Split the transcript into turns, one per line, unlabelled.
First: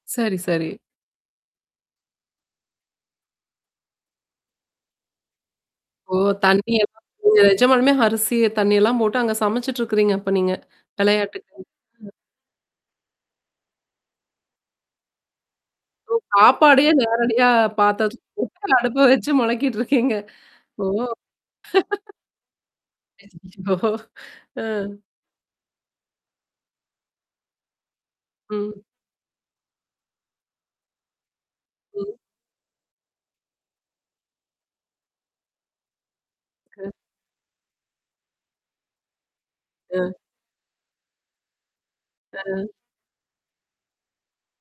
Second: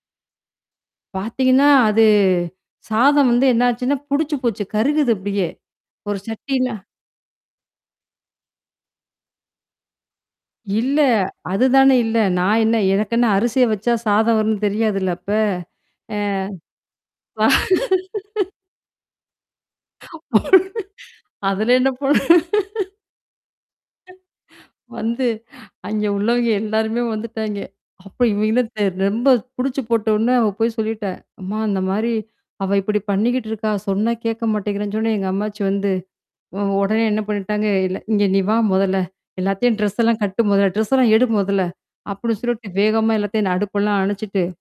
சரி, சரி.
பார்த்தீங்கன்னா, அது சாதம் வந்து என்னாச்சுன்னா புடிச்சு போச்சு கருகுது அப்பிடியே?
ஓ!
ஒரு சட்டில
தண்ணீயெல்லாம் [unintelligible] நீங்க நிஜமாலுமே அரிசி தண்ணீயெல்லாம் போட்டு அங்க சமைச்சுட்டு இருக்கிறீங்க அப்ப நீங்க!
இல்ல.
விளையாட்டுக்குன்னு
அதுதான
அ.
இல்ல. நான் என்ன எனக்கென்ன அரிசிய வச்சா சாதம் வரும்ன்னு தெரியாதுல்ல அப்ப?
ஓ!
அ.
சாப்பாடே
வ.
நேரடியா பாத்தரத்ல போட்டு அடுப்புல வச்சு மொளக்கிட்டு இருக்கீங்க. ஓ!
அதல என்ன பொ
ஓ! அ.
வந்து அங்கே உள்ளவங்க எல்லாருமே வந்துட்டாங்க. அப்ப இவங்க என்ன
ம்.
தெர் ரொம்ப புடிச்சு போட்டோன அவ போய் சொல்லிட்டேன். "அம்மா
ம்.
இந்தமாரி. அவ இப்பிடி பண்ணிக்கிட்டு இருக்கா! சொன்னா கேட்க மாட்டேங்கிறேன்னு" சொன்னோன எங்க அம்மாச்சி வந்து. உ
அ.
உடனே என்ன பண்ணிட்டாங்க, இல்ல "இங்க நீ வா! முதல்ல. எல்லாத்தையும் ட்ரெஸ்
அ.
எல்லாம் கட்டு முத. ட்ரெஸ்ல்லாம் எடு முதல்ல." அப்பிடின்னு சொல்லிட்டு
அ.
வேகமா எல்லாத்தையும் நான் அடுப்பெல்லாம் அணச்சுட்டு